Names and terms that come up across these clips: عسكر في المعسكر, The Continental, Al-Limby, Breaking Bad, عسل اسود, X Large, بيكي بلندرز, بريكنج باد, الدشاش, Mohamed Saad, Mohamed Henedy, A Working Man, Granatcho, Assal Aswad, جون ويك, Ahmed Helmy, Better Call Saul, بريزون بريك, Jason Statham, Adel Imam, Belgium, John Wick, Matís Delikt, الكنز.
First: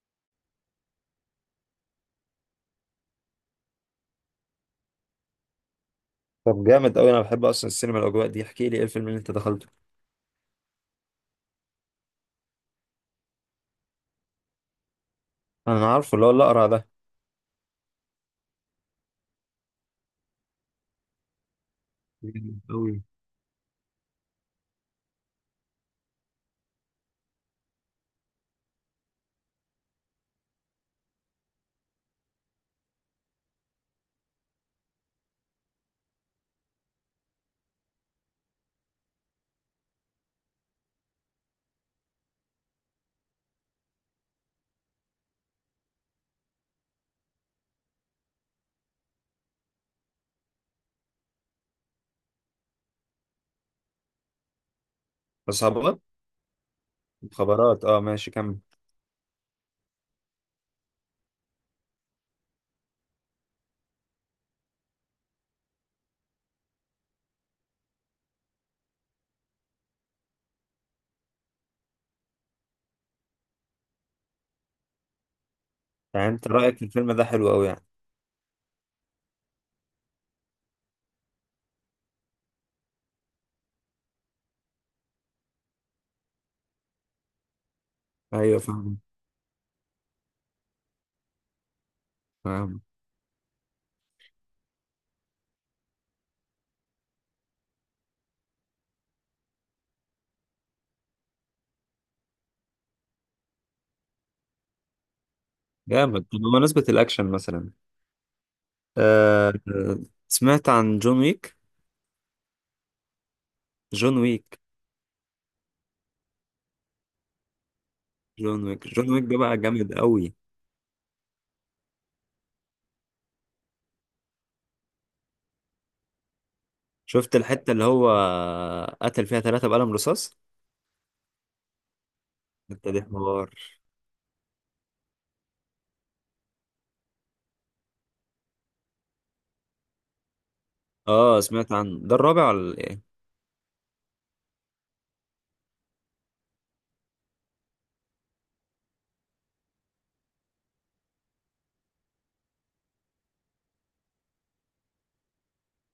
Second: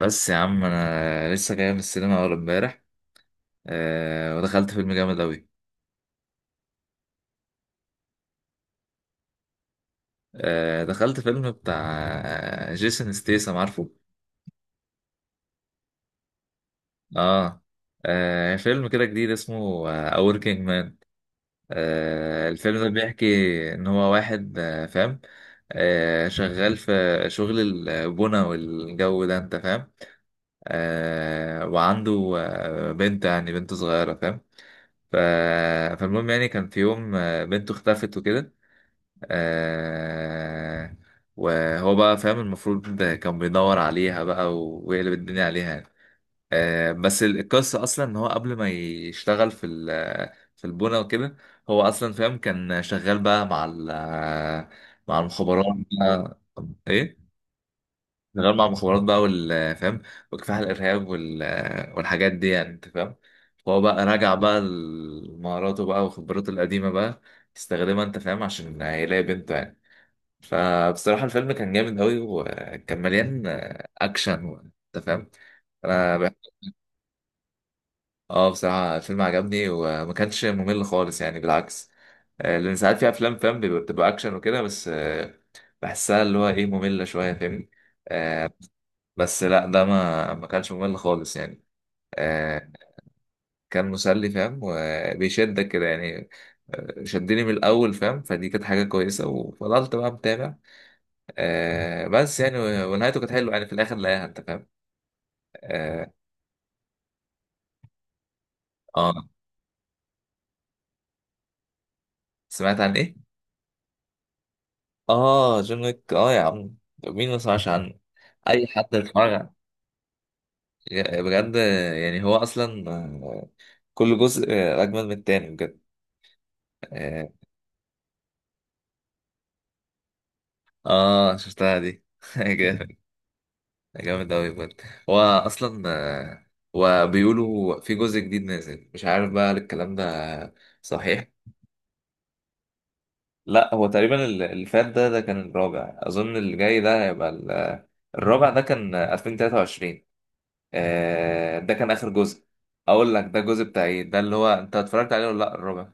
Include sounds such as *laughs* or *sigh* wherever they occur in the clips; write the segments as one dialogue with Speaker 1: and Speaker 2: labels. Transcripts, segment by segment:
Speaker 1: بس يا عم انا لسه جاي من السينما اول امبارح. ودخلت فيلم جامد اوي.
Speaker 2: طب جامد قوي، انا بحب اصلا السينما، الاجواء دي. احكي لي ايه الفيلم اللي انت دخلته.
Speaker 1: دخلت فيلم بتاع جيسون ستيسم، عارفه؟
Speaker 2: انا عارفه اللي هو الاقرع ده.
Speaker 1: اه. فيلم كده جديد اسمه A Working Man.
Speaker 2: جامد
Speaker 1: الفيلم ده
Speaker 2: قوي.
Speaker 1: بيحكي ان هو واحد فاهم، شغال في شغل البنا والجو ده، انت فاهم؟ وعنده بنت، يعني بنت صغيرة فاهم. ف- فالمهم يعني كان في يوم بنته اختفت وكده. آه وهو بقى فاهم المفروض ده كان بيدور عليها بقى ويقلب الدنيا عليها يعني. بس القصة أصلا إن هو قبل ما يشتغل في ال في البنا وكده، هو أصلا فاهم كان شغال بقى مع مع المخابرات
Speaker 2: اصحابات.
Speaker 1: بقى. إيه؟
Speaker 2: مخابرات، اه ماشي
Speaker 1: شغال
Speaker 2: كمل.
Speaker 1: مع المخابرات بقى وال فاهم، وكفاح الإرهاب والحاجات دي، يعني أنت فاهم؟ فهو بقى راجع بقى لمهاراته بقى وخبراته القديمة بقى يستخدمها، أنت فاهم، عشان يلاقي بنته يعني. فبصراحة الفيلم كان جامد أوي وكان مليان أكشن أنت فاهم؟ أنا
Speaker 2: يعني
Speaker 1: بح-
Speaker 2: انت رايك في الفيلم ده حلو قوي يعني؟
Speaker 1: آه بصراحة الفيلم عجبني وما كانش ممل خالص يعني، بالعكس. لأن ساعات في أفلام فاهم بتبقى أكشن وكده، بس بحسها اللي هو إيه، مملة شوية، فاهمني؟ آه،
Speaker 2: ايوه فاهم.
Speaker 1: بس لأ، ده ما كانش ممل خالص يعني. آه،
Speaker 2: فاهم.
Speaker 1: كان مسلي فاهم وبيشدك كده يعني. شدني من الأول فاهم، فدي كانت حاجة كويسة وفضلت بقى متابع. بس يعني ونهايته كانت حلوة يعني، في الآخر لاقيها، أنت فاهم؟ اه.
Speaker 2: جامد. طب بمناسبه الاكشن مثلا.
Speaker 1: آه.
Speaker 2: آه آه، سمعت عن جون ويك.
Speaker 1: سمعت عن ايه؟
Speaker 2: جون ويك.
Speaker 1: اه جون ويك، اه يا عم، مين ما سمعش عنه؟
Speaker 2: جون
Speaker 1: اي
Speaker 2: ويك.
Speaker 1: حد
Speaker 2: جون ويك
Speaker 1: اتفرج
Speaker 2: ده
Speaker 1: عنه.
Speaker 2: بقى جامد قوي.
Speaker 1: بجد يعني هو اصلا كل جزء اجمل من التاني بجد. اه.
Speaker 2: شفت الحته اللي هو قتل فيها ثلاثه بقلم رصاص؟
Speaker 1: شفتها دي *laughs*
Speaker 2: انت
Speaker 1: جامد.
Speaker 2: دي حوار.
Speaker 1: جامد اوي بجد. هو اصلا وبيقولوا في جزء جديد نازل، مش عارف بقى هل الكلام ده صحيح.
Speaker 2: اه سمعت عن ده الرابع ولا ايه؟
Speaker 1: لا، هو تقريبا اللي فات ده كان الرابع اظن، اللي جاي ده هيبقى الرابع. ده كان 2023، ده كان اخر جزء. اقول لك، ده الجزء بتاع ايه ده اللي هو انت اتفرجت عليه ولا لا الربع؟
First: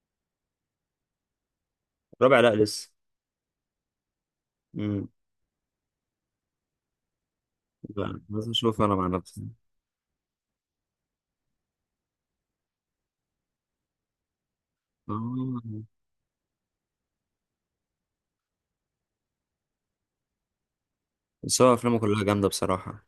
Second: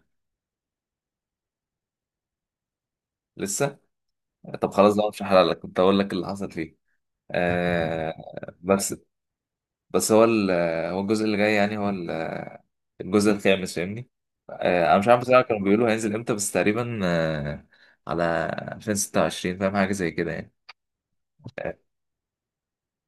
Speaker 2: الرابع لا لسه.
Speaker 1: لسه. طب خلاص
Speaker 2: مم.
Speaker 1: بقى، مش هحرق لك، كنت اقول لك اللي حصل فيه.
Speaker 2: لا بس اشوف
Speaker 1: بس.
Speaker 2: انا مع نفسي.
Speaker 1: بس هو هو الجزء اللي جاي يعني، هو الجزء الخامس فاهمني. انا مش عارف بصراحه، كانوا
Speaker 2: آه.
Speaker 1: بيقولوا هينزل امتى، بس تقريبا على 2026 فاهم، حاجه زي كده يعني.
Speaker 2: بس هو افلامه كلها جامده بصراحه.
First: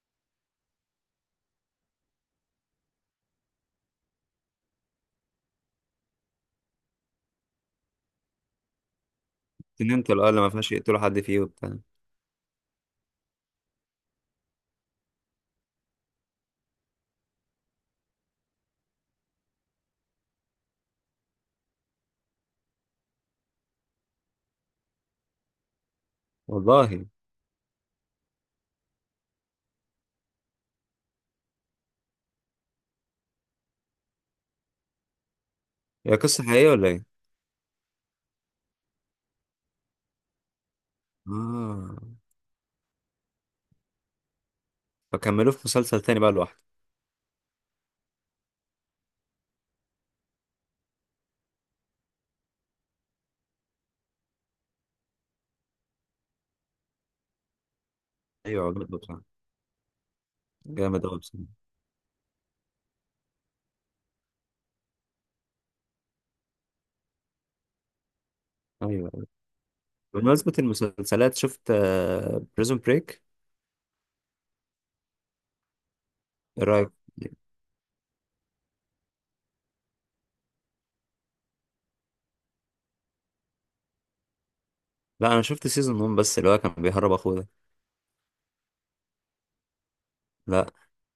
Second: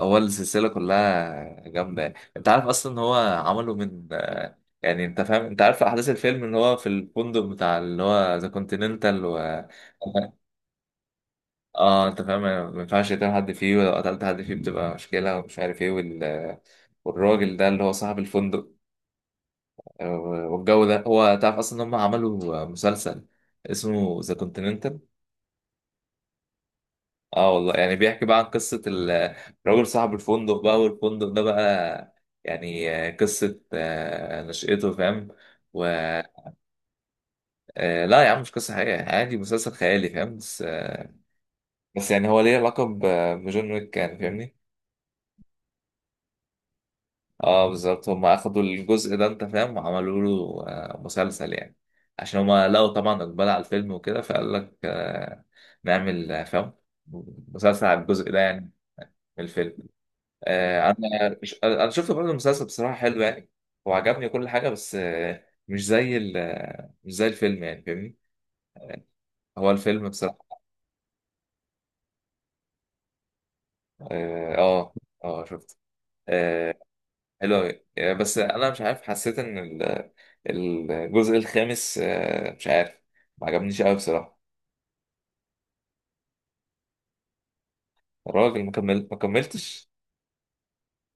Speaker 1: هو السلسلة كلها جامدة، انت عارف اصلا ان هو عمله من يعني انت فاهم، انت عارف احداث الفيلم ان هو في الفندق بتاع اللي هو ذا كونتيننتال و
Speaker 2: تنمت الأه اللي ما فيهاش يقتلوا حد فيه وبتاع.
Speaker 1: اه انت فاهم، ما ينفعش يقتل حد فيه، ولو قتلت حد فيه بتبقى مشكلة ومش عارف ايه وال... والراجل ده اللي هو صاحب الفندق آه، والجو ده، هو تعرف اصلا ان هم عملوا مسلسل اسمه ذا كونتيننتال؟
Speaker 2: والله.
Speaker 1: اه والله، يعني بيحكي بقى عن قصة الراجل صاحب الفندق بقى، والفندق ده بقى يعني قصة نشأته فاهم. و
Speaker 2: هي قصه حقيقيه ولا ايه؟
Speaker 1: لا يا عم، مش قصة حقيقية، عادي مسلسل خيالي فاهم، بس بس
Speaker 2: اه.
Speaker 1: يعني هو ليه علاقة بجون ويك يعني، فاهمني.
Speaker 2: فكملوه في مسلسل تاني بقى لوحده.
Speaker 1: اه بالظبط، هما أخدوا الجزء ده أنت فاهم، وعملوا له مسلسل يعني، عشان هما لقوا طبعا إقبال على الفيلم وكده، فقال لك نعمل فاهم، مسلسل على الجزء ده يعني،
Speaker 2: ايوه عجبني بصراحه.
Speaker 1: من الفيلم. آه،
Speaker 2: جامد قوي
Speaker 1: انا
Speaker 2: بصراحه.
Speaker 1: انا شفت برضه المسلسل بصراحه، حلو يعني وعجبني كل حاجه، بس مش زي مش زي الفيلم يعني، فاهمني.
Speaker 2: ايوه
Speaker 1: هو الفيلم
Speaker 2: بمناسبه
Speaker 1: بصراحه
Speaker 2: المسلسلات، شفت بريزون بريك؟
Speaker 1: اه. اه شفت.
Speaker 2: ايه
Speaker 1: آه،
Speaker 2: رايك؟
Speaker 1: حلو أوي. بس انا مش عارف، حسيت ان الجزء الخامس مش عارف، ما عجبنيش قوي بصراحه.
Speaker 2: لا انا شفت سيزون 1 بس، اللي هو كان بيهرب اخوه ده.
Speaker 1: الراجل ما كمل؟ ما كملتش.
Speaker 2: لا.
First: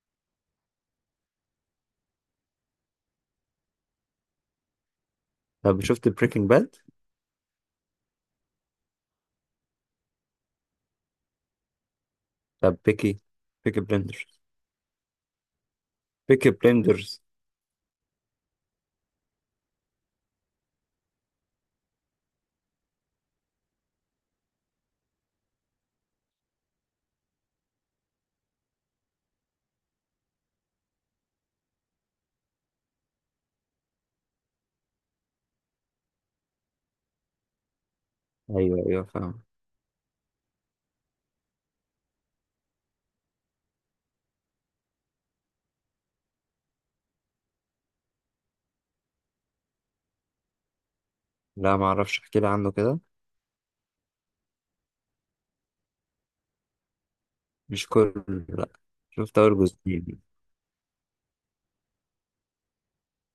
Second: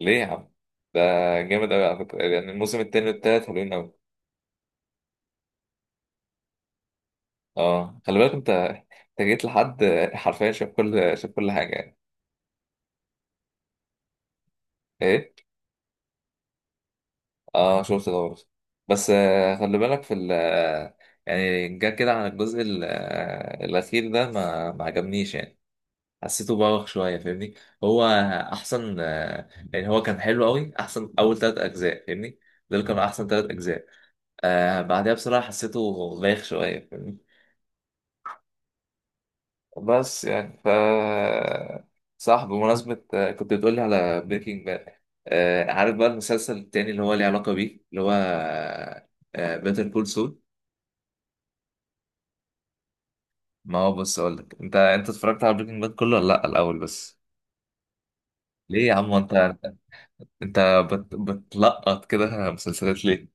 Speaker 1: ليه يا عم؟ ده جامد قوي على فكره، يعني الموسم التاني والتالت حلوين قوي.
Speaker 2: طب شفت بريكنج باد؟
Speaker 1: اه خلي بالك، انت جيت لحد، حرفيا شاف كل، شاف كل حاجه يعني.
Speaker 2: طب بيكي، بيكي بلندرز.
Speaker 1: ايه.
Speaker 2: بيكي بلندرز.
Speaker 1: اه شفت ده برضه، بس خلي بالك في ال آه، يعني جا كده، عن الجزء الأخير ده ما عجبنيش يعني، حسيته بوخ شوية فاهمني. هو أحسن يعني هو كان حلو أوي، أحسن أول تلات أجزاء فاهمني، دول كانوا أحسن تلات أجزاء. بعدها بصراحة حسيته بايخ شوية فاهمني.
Speaker 2: ايوه ايوه فاهم.
Speaker 1: بس يعني ف صح، بمناسبة كنت بتقولي على بريكنج باد. عارف بقى المسلسل التاني اللي هو ليه علاقة بيه، اللي هو بيتر كول سول.
Speaker 2: لا ما اعرفش، احكي لي عنه كده.
Speaker 1: ما هو بص، اقول لك، انت اتفرجت على بريكنج باد كله ولا لا الاول بس؟
Speaker 2: مش كله، لا.
Speaker 1: ليه يا عم؟ انت
Speaker 2: شفت
Speaker 1: انت
Speaker 2: اول جزئين.
Speaker 1: أنت بتلقط كده مسلسلات ليه؟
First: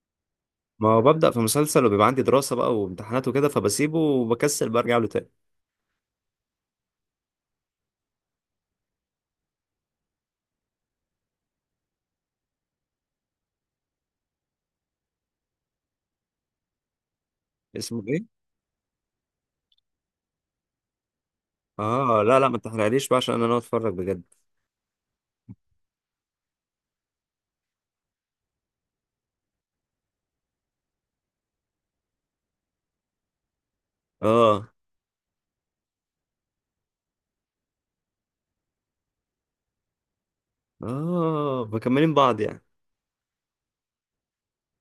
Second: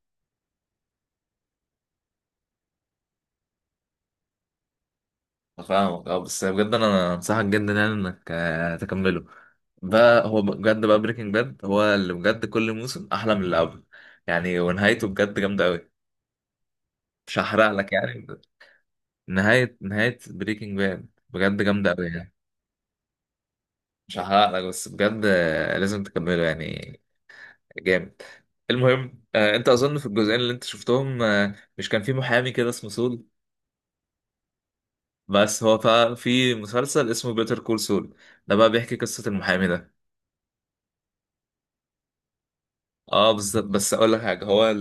Speaker 2: ما هو ببدأ في مسلسل وبيبقى عندي دراسة بقى وامتحانات وكده فبسيبه وبكسل برجع له تاني.
Speaker 1: فاهمك. اه بس بجد انا انصحك جدا يعني انك تكمله بقى. هو بجد بقى، بريكنج باد هو اللي بجد كل موسم احلى من اللي قبله يعني، ونهايته بجد جامده قوي، مش هحرق لك
Speaker 2: اسمه ايه؟
Speaker 1: يعني. نهايه، نهايه بريكنج باد بجد جامده قوي
Speaker 2: اه
Speaker 1: يعني،
Speaker 2: لا لا ما تحرقليش بقى عشان انا ناوي اتفرج
Speaker 1: مش
Speaker 2: بجد.
Speaker 1: هحرق لك، بس بجد لازم تكمله يعني، جامد. المهم انت اظن في الجزئين اللي انت شفتهم مش كان في محامي كده اسمه سول؟
Speaker 2: اه
Speaker 1: بس في مسلسل اسمه بيتر كول سول، ده بقى بيحكي قصة المحامي ده.
Speaker 2: اه مكملين بعض يعني.
Speaker 1: اه بالظبط، بس اقول لك حاجة، هو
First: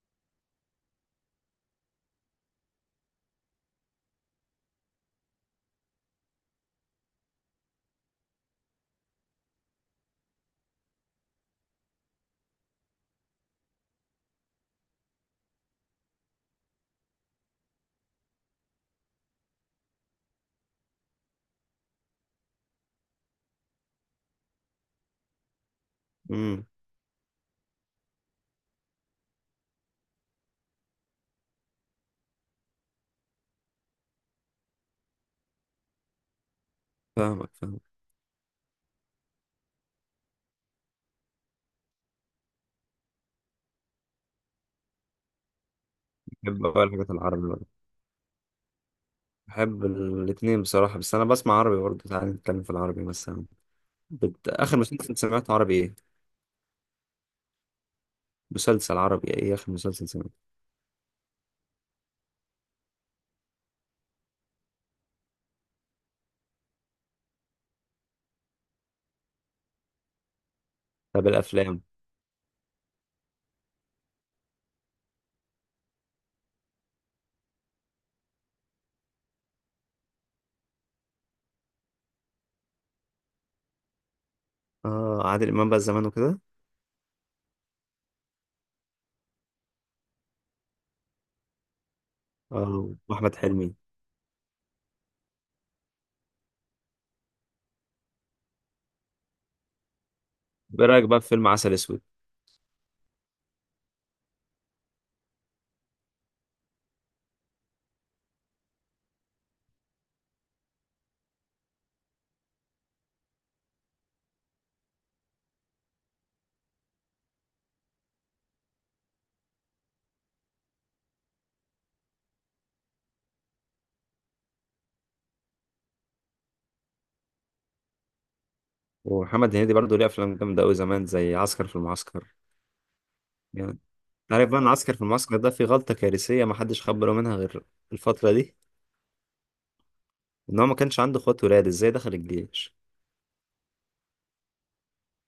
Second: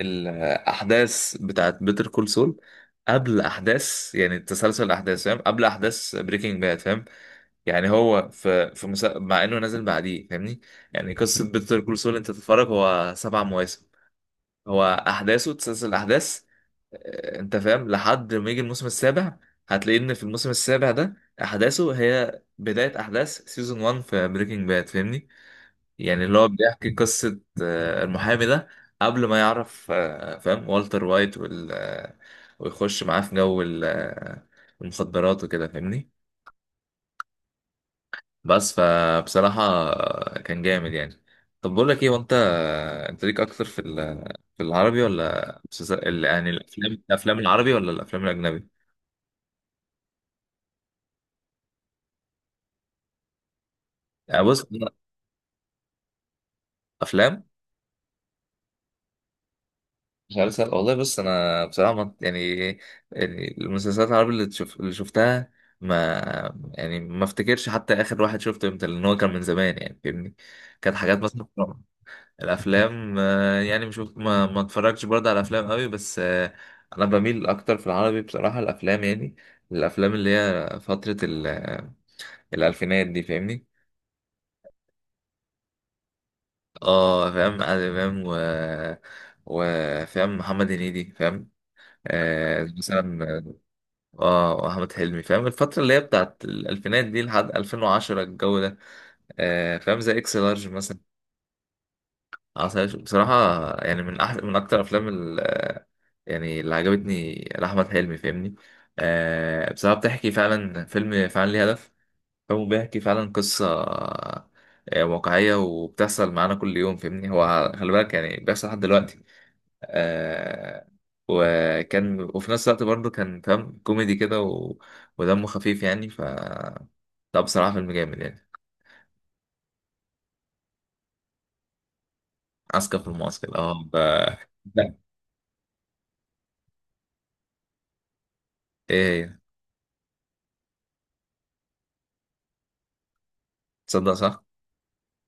Speaker 1: الاحداث بتاعت بيتر كول سول قبل احداث، يعني تسلسل الاحداث فاهم، قبل احداث بريكنج باد فاهم. يعني هو في مسا... مع انه نازل بعديه فاهمني. يعني قصة بيتر كول سول، انت تتفرج هو سبع مواسم، هو احداثه تسلسل الاحداث، انت فاهم لحد ما يجي الموسم السابع، هتلاقي ان في الموسم السابع ده احداثه هي بداية احداث سيزون 1 في بريكنج باد فاهمني. يعني اللي هو
Speaker 2: امم.
Speaker 1: بيحكي قصة المحامي ده قبل ما يعرف فاهم والتر وايت وال آه، ويخش معاه في جو المخدرات وكده فاهمني.
Speaker 2: فاهمك فاهمك.
Speaker 1: بس، فبصراحة كان جامد يعني. طب بقول لك ايه، وانت، انت ليك اكتر في في العربي ولا يعني
Speaker 2: بحب بقى
Speaker 1: الافلام،
Speaker 2: الحاجات
Speaker 1: الافلام
Speaker 2: العربي بقى.
Speaker 1: العربي ولا الافلام الاجنبي؟
Speaker 2: بحب الاتنين بصراحة، بس انا بسمع عربي برضه. تعالى نتكلم في العربي مثلا.
Speaker 1: يعني بص
Speaker 2: اخر
Speaker 1: أنا،
Speaker 2: مسلسل سمعته عربي ايه؟
Speaker 1: افلام،
Speaker 2: مسلسل عربي ايه اخر مسلسل سمعته؟
Speaker 1: مسلسل، والله بص، انا بصراحة يعني، يعني المسلسلات العربي اللي تشوف اللي شفتها، ما، يعني ما افتكرش حتى اخر واحد شفته امتى، لان هو كان من زمان يعني فاهمني، كانت حاجات
Speaker 2: طب
Speaker 1: مثلا.
Speaker 2: الافلام.
Speaker 1: الافلام يعني مش ما اتفرجش برضه على افلام قوي، بس انا بميل اكتر في العربي بصراحه، الافلام يعني، الافلام اللي هي فتره الالفينات دي فاهمني.
Speaker 2: اه عادل امام بقى زمان وكده.
Speaker 1: اه فاهم عادل امام، وفاهم محمد هنيدي فاهم،
Speaker 2: اه واحمد
Speaker 1: مثلا.
Speaker 2: حلمي.
Speaker 1: اه احمد حلمي فاهم، الفتره اللي هي بتاعت الالفينات دي لحد 2010، الجو ده فاهم زي اكس لارج
Speaker 2: ايه
Speaker 1: مثلا.
Speaker 2: رايك بقى في فيلم عسل اسود؟
Speaker 1: عسل أسود بصراحة، يعني من أحسن، من أكتر أفلام ال، يعني اللي عجبتني لأحمد حلمي فاهمني. بصراحة بتحكي فعلا، فيلم فعلا ليه هدف، فيلم بيحكي فعلا قصة واقعية وبتحصل معانا كل يوم فاهمني، هو خلي بالك يعني بيحصل لحد دلوقتي. آه وكان، وفي نفس الوقت برضه كان فاهم كوميدي كده و... ودمه خفيف يعني ف، لا بصراحة فيلم جامد يعني.
Speaker 2: ومحمد هنيدي برضه ليه افلام جامده قوي زمان، زي عسكر في المعسكر.
Speaker 1: عسكر في المعسكر
Speaker 2: يعني أنت
Speaker 1: اه ف...
Speaker 2: عارف بقى ان عسكر
Speaker 1: لا.
Speaker 2: في المعسكر ده في غلطه كارثيه ما حدش خد باله منها غير الفتره دي؟
Speaker 1: ايه هي؟
Speaker 2: ان هو ما كانش عنده اخوات ولاد، ازاي دخل الجيش؟
Speaker 1: تصدق صح؟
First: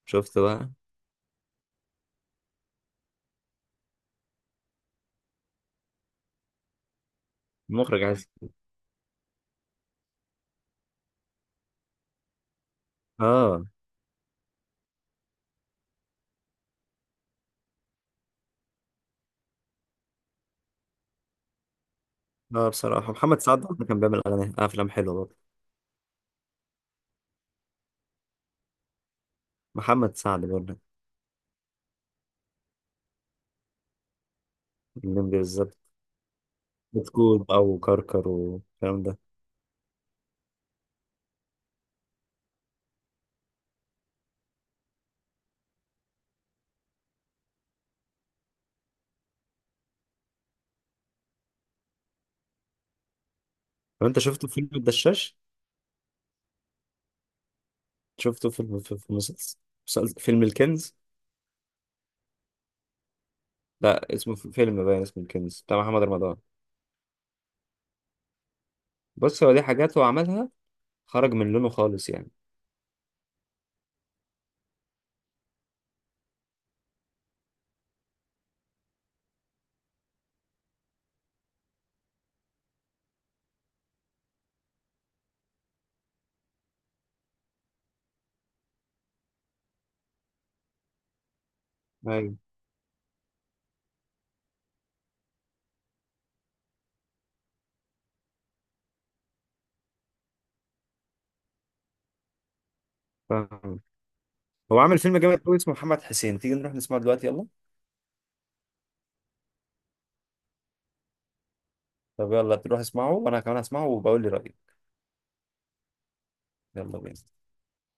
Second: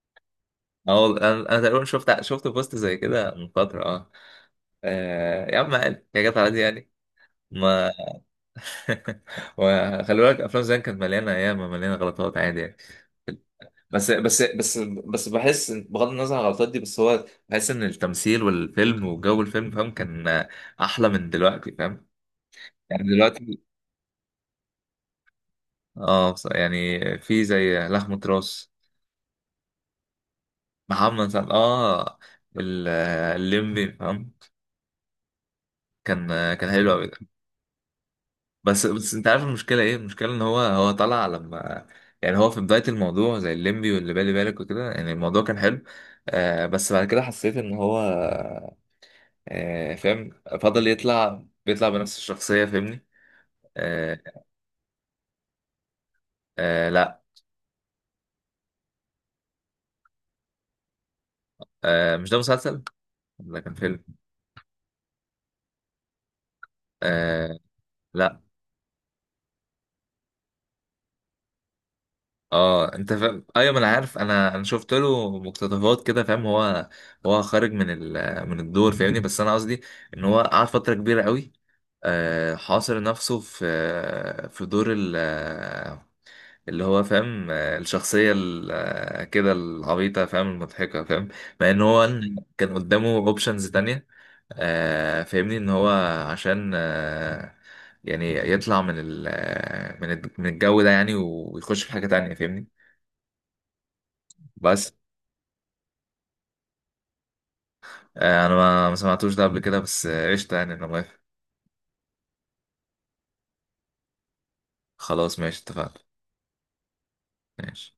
Speaker 2: شفت بقى؟
Speaker 1: اه والله انا، أنا تقريبا شفت، شفت بوست زي كده من فتره اه. يا عم عادي، يا جت عادي يعني، ما
Speaker 2: المخرج عايز.
Speaker 1: *laughs* وخلي بالك افلام زمان كانت مليانه ايام، مليانه غلطات عادي يعني.
Speaker 2: اه
Speaker 1: بس بس بس بس بحس بغض النظر عن الغلطات دي، بس هو بحس ان التمثيل والفيلم وجو الفيلم فاهم كان احلى من دلوقتي فاهم،
Speaker 2: اه
Speaker 1: يعني
Speaker 2: بصراحه محمد سعد
Speaker 1: دلوقتي
Speaker 2: برضه كان بيعمل اغاني، افلام حلوه برضه.
Speaker 1: اه يعني في زي لحمة راس.
Speaker 2: محمد سعد برضه.
Speaker 1: محمد سعد اه الليمبي فاهم،
Speaker 2: الليمبي بالظبط.
Speaker 1: كان كان حلو قوي.
Speaker 2: بتكوت بقى وكركر
Speaker 1: بس
Speaker 2: والكلام
Speaker 1: بس
Speaker 2: ده.
Speaker 1: انت عارف المشكله ايه؟ المشكله ان هو، طلع لما، يعني هو في بدايه الموضوع زي الليمبي واللي بالي بالك وكده يعني، الموضوع كان حلو. بس بعد كده حسيت ان هو فاهم، فضل يطلع، بيطلع بنفس الشخصيه فاهمني.
Speaker 2: طب انت
Speaker 1: آه.
Speaker 2: شفته في فيلم الدشاش؟
Speaker 1: آه لا.
Speaker 2: شفته في فيلم الكنز.
Speaker 1: آه مش ده مسلسل، ده كان فيلم.
Speaker 2: لا اسمه في فيلم باين اسمه الكنز بتاع محمد رمضان.
Speaker 1: آه. لا.
Speaker 2: بص هو دي حاجات هو عملها. خرج من لونه خالص يعني.
Speaker 1: اه انت فاهم، ايوه ما انا عارف، انا شفت له مقتطفات كده فاهم، هو، هو خارج من ال... من الدور فاهمني، بس انا قصدي ان هو قعد فتره كبيره قوي حاصر نفسه في في دور اللي هو فاهم الشخصية كده العبيطة فاهم، المضحكة فاهم، مع ان هو
Speaker 2: ايوه
Speaker 1: كان قدامه اوبشنز تانية فاهمني ان هو، عشان يعني يطلع من ال آه، من من الجو ده يعني، ويخش في حاجة تانية فاهمني.
Speaker 2: فاهم. هو
Speaker 1: بس
Speaker 2: عامل فيلم جامد قوي اسمه محمد حسين، تيجي نروح نسمعه دلوقتي يلا.
Speaker 1: انا ما سمعتوش ده قبل كده، بس قشطة يعني، انا موافق.
Speaker 2: طب يلا تروح اسمعه وانا كمان هسمعه وبقول لي رأيي.
Speaker 1: خلاص ماشي، اتفقنا.
Speaker 2: يلا بينا.
Speaker 1: ماشي.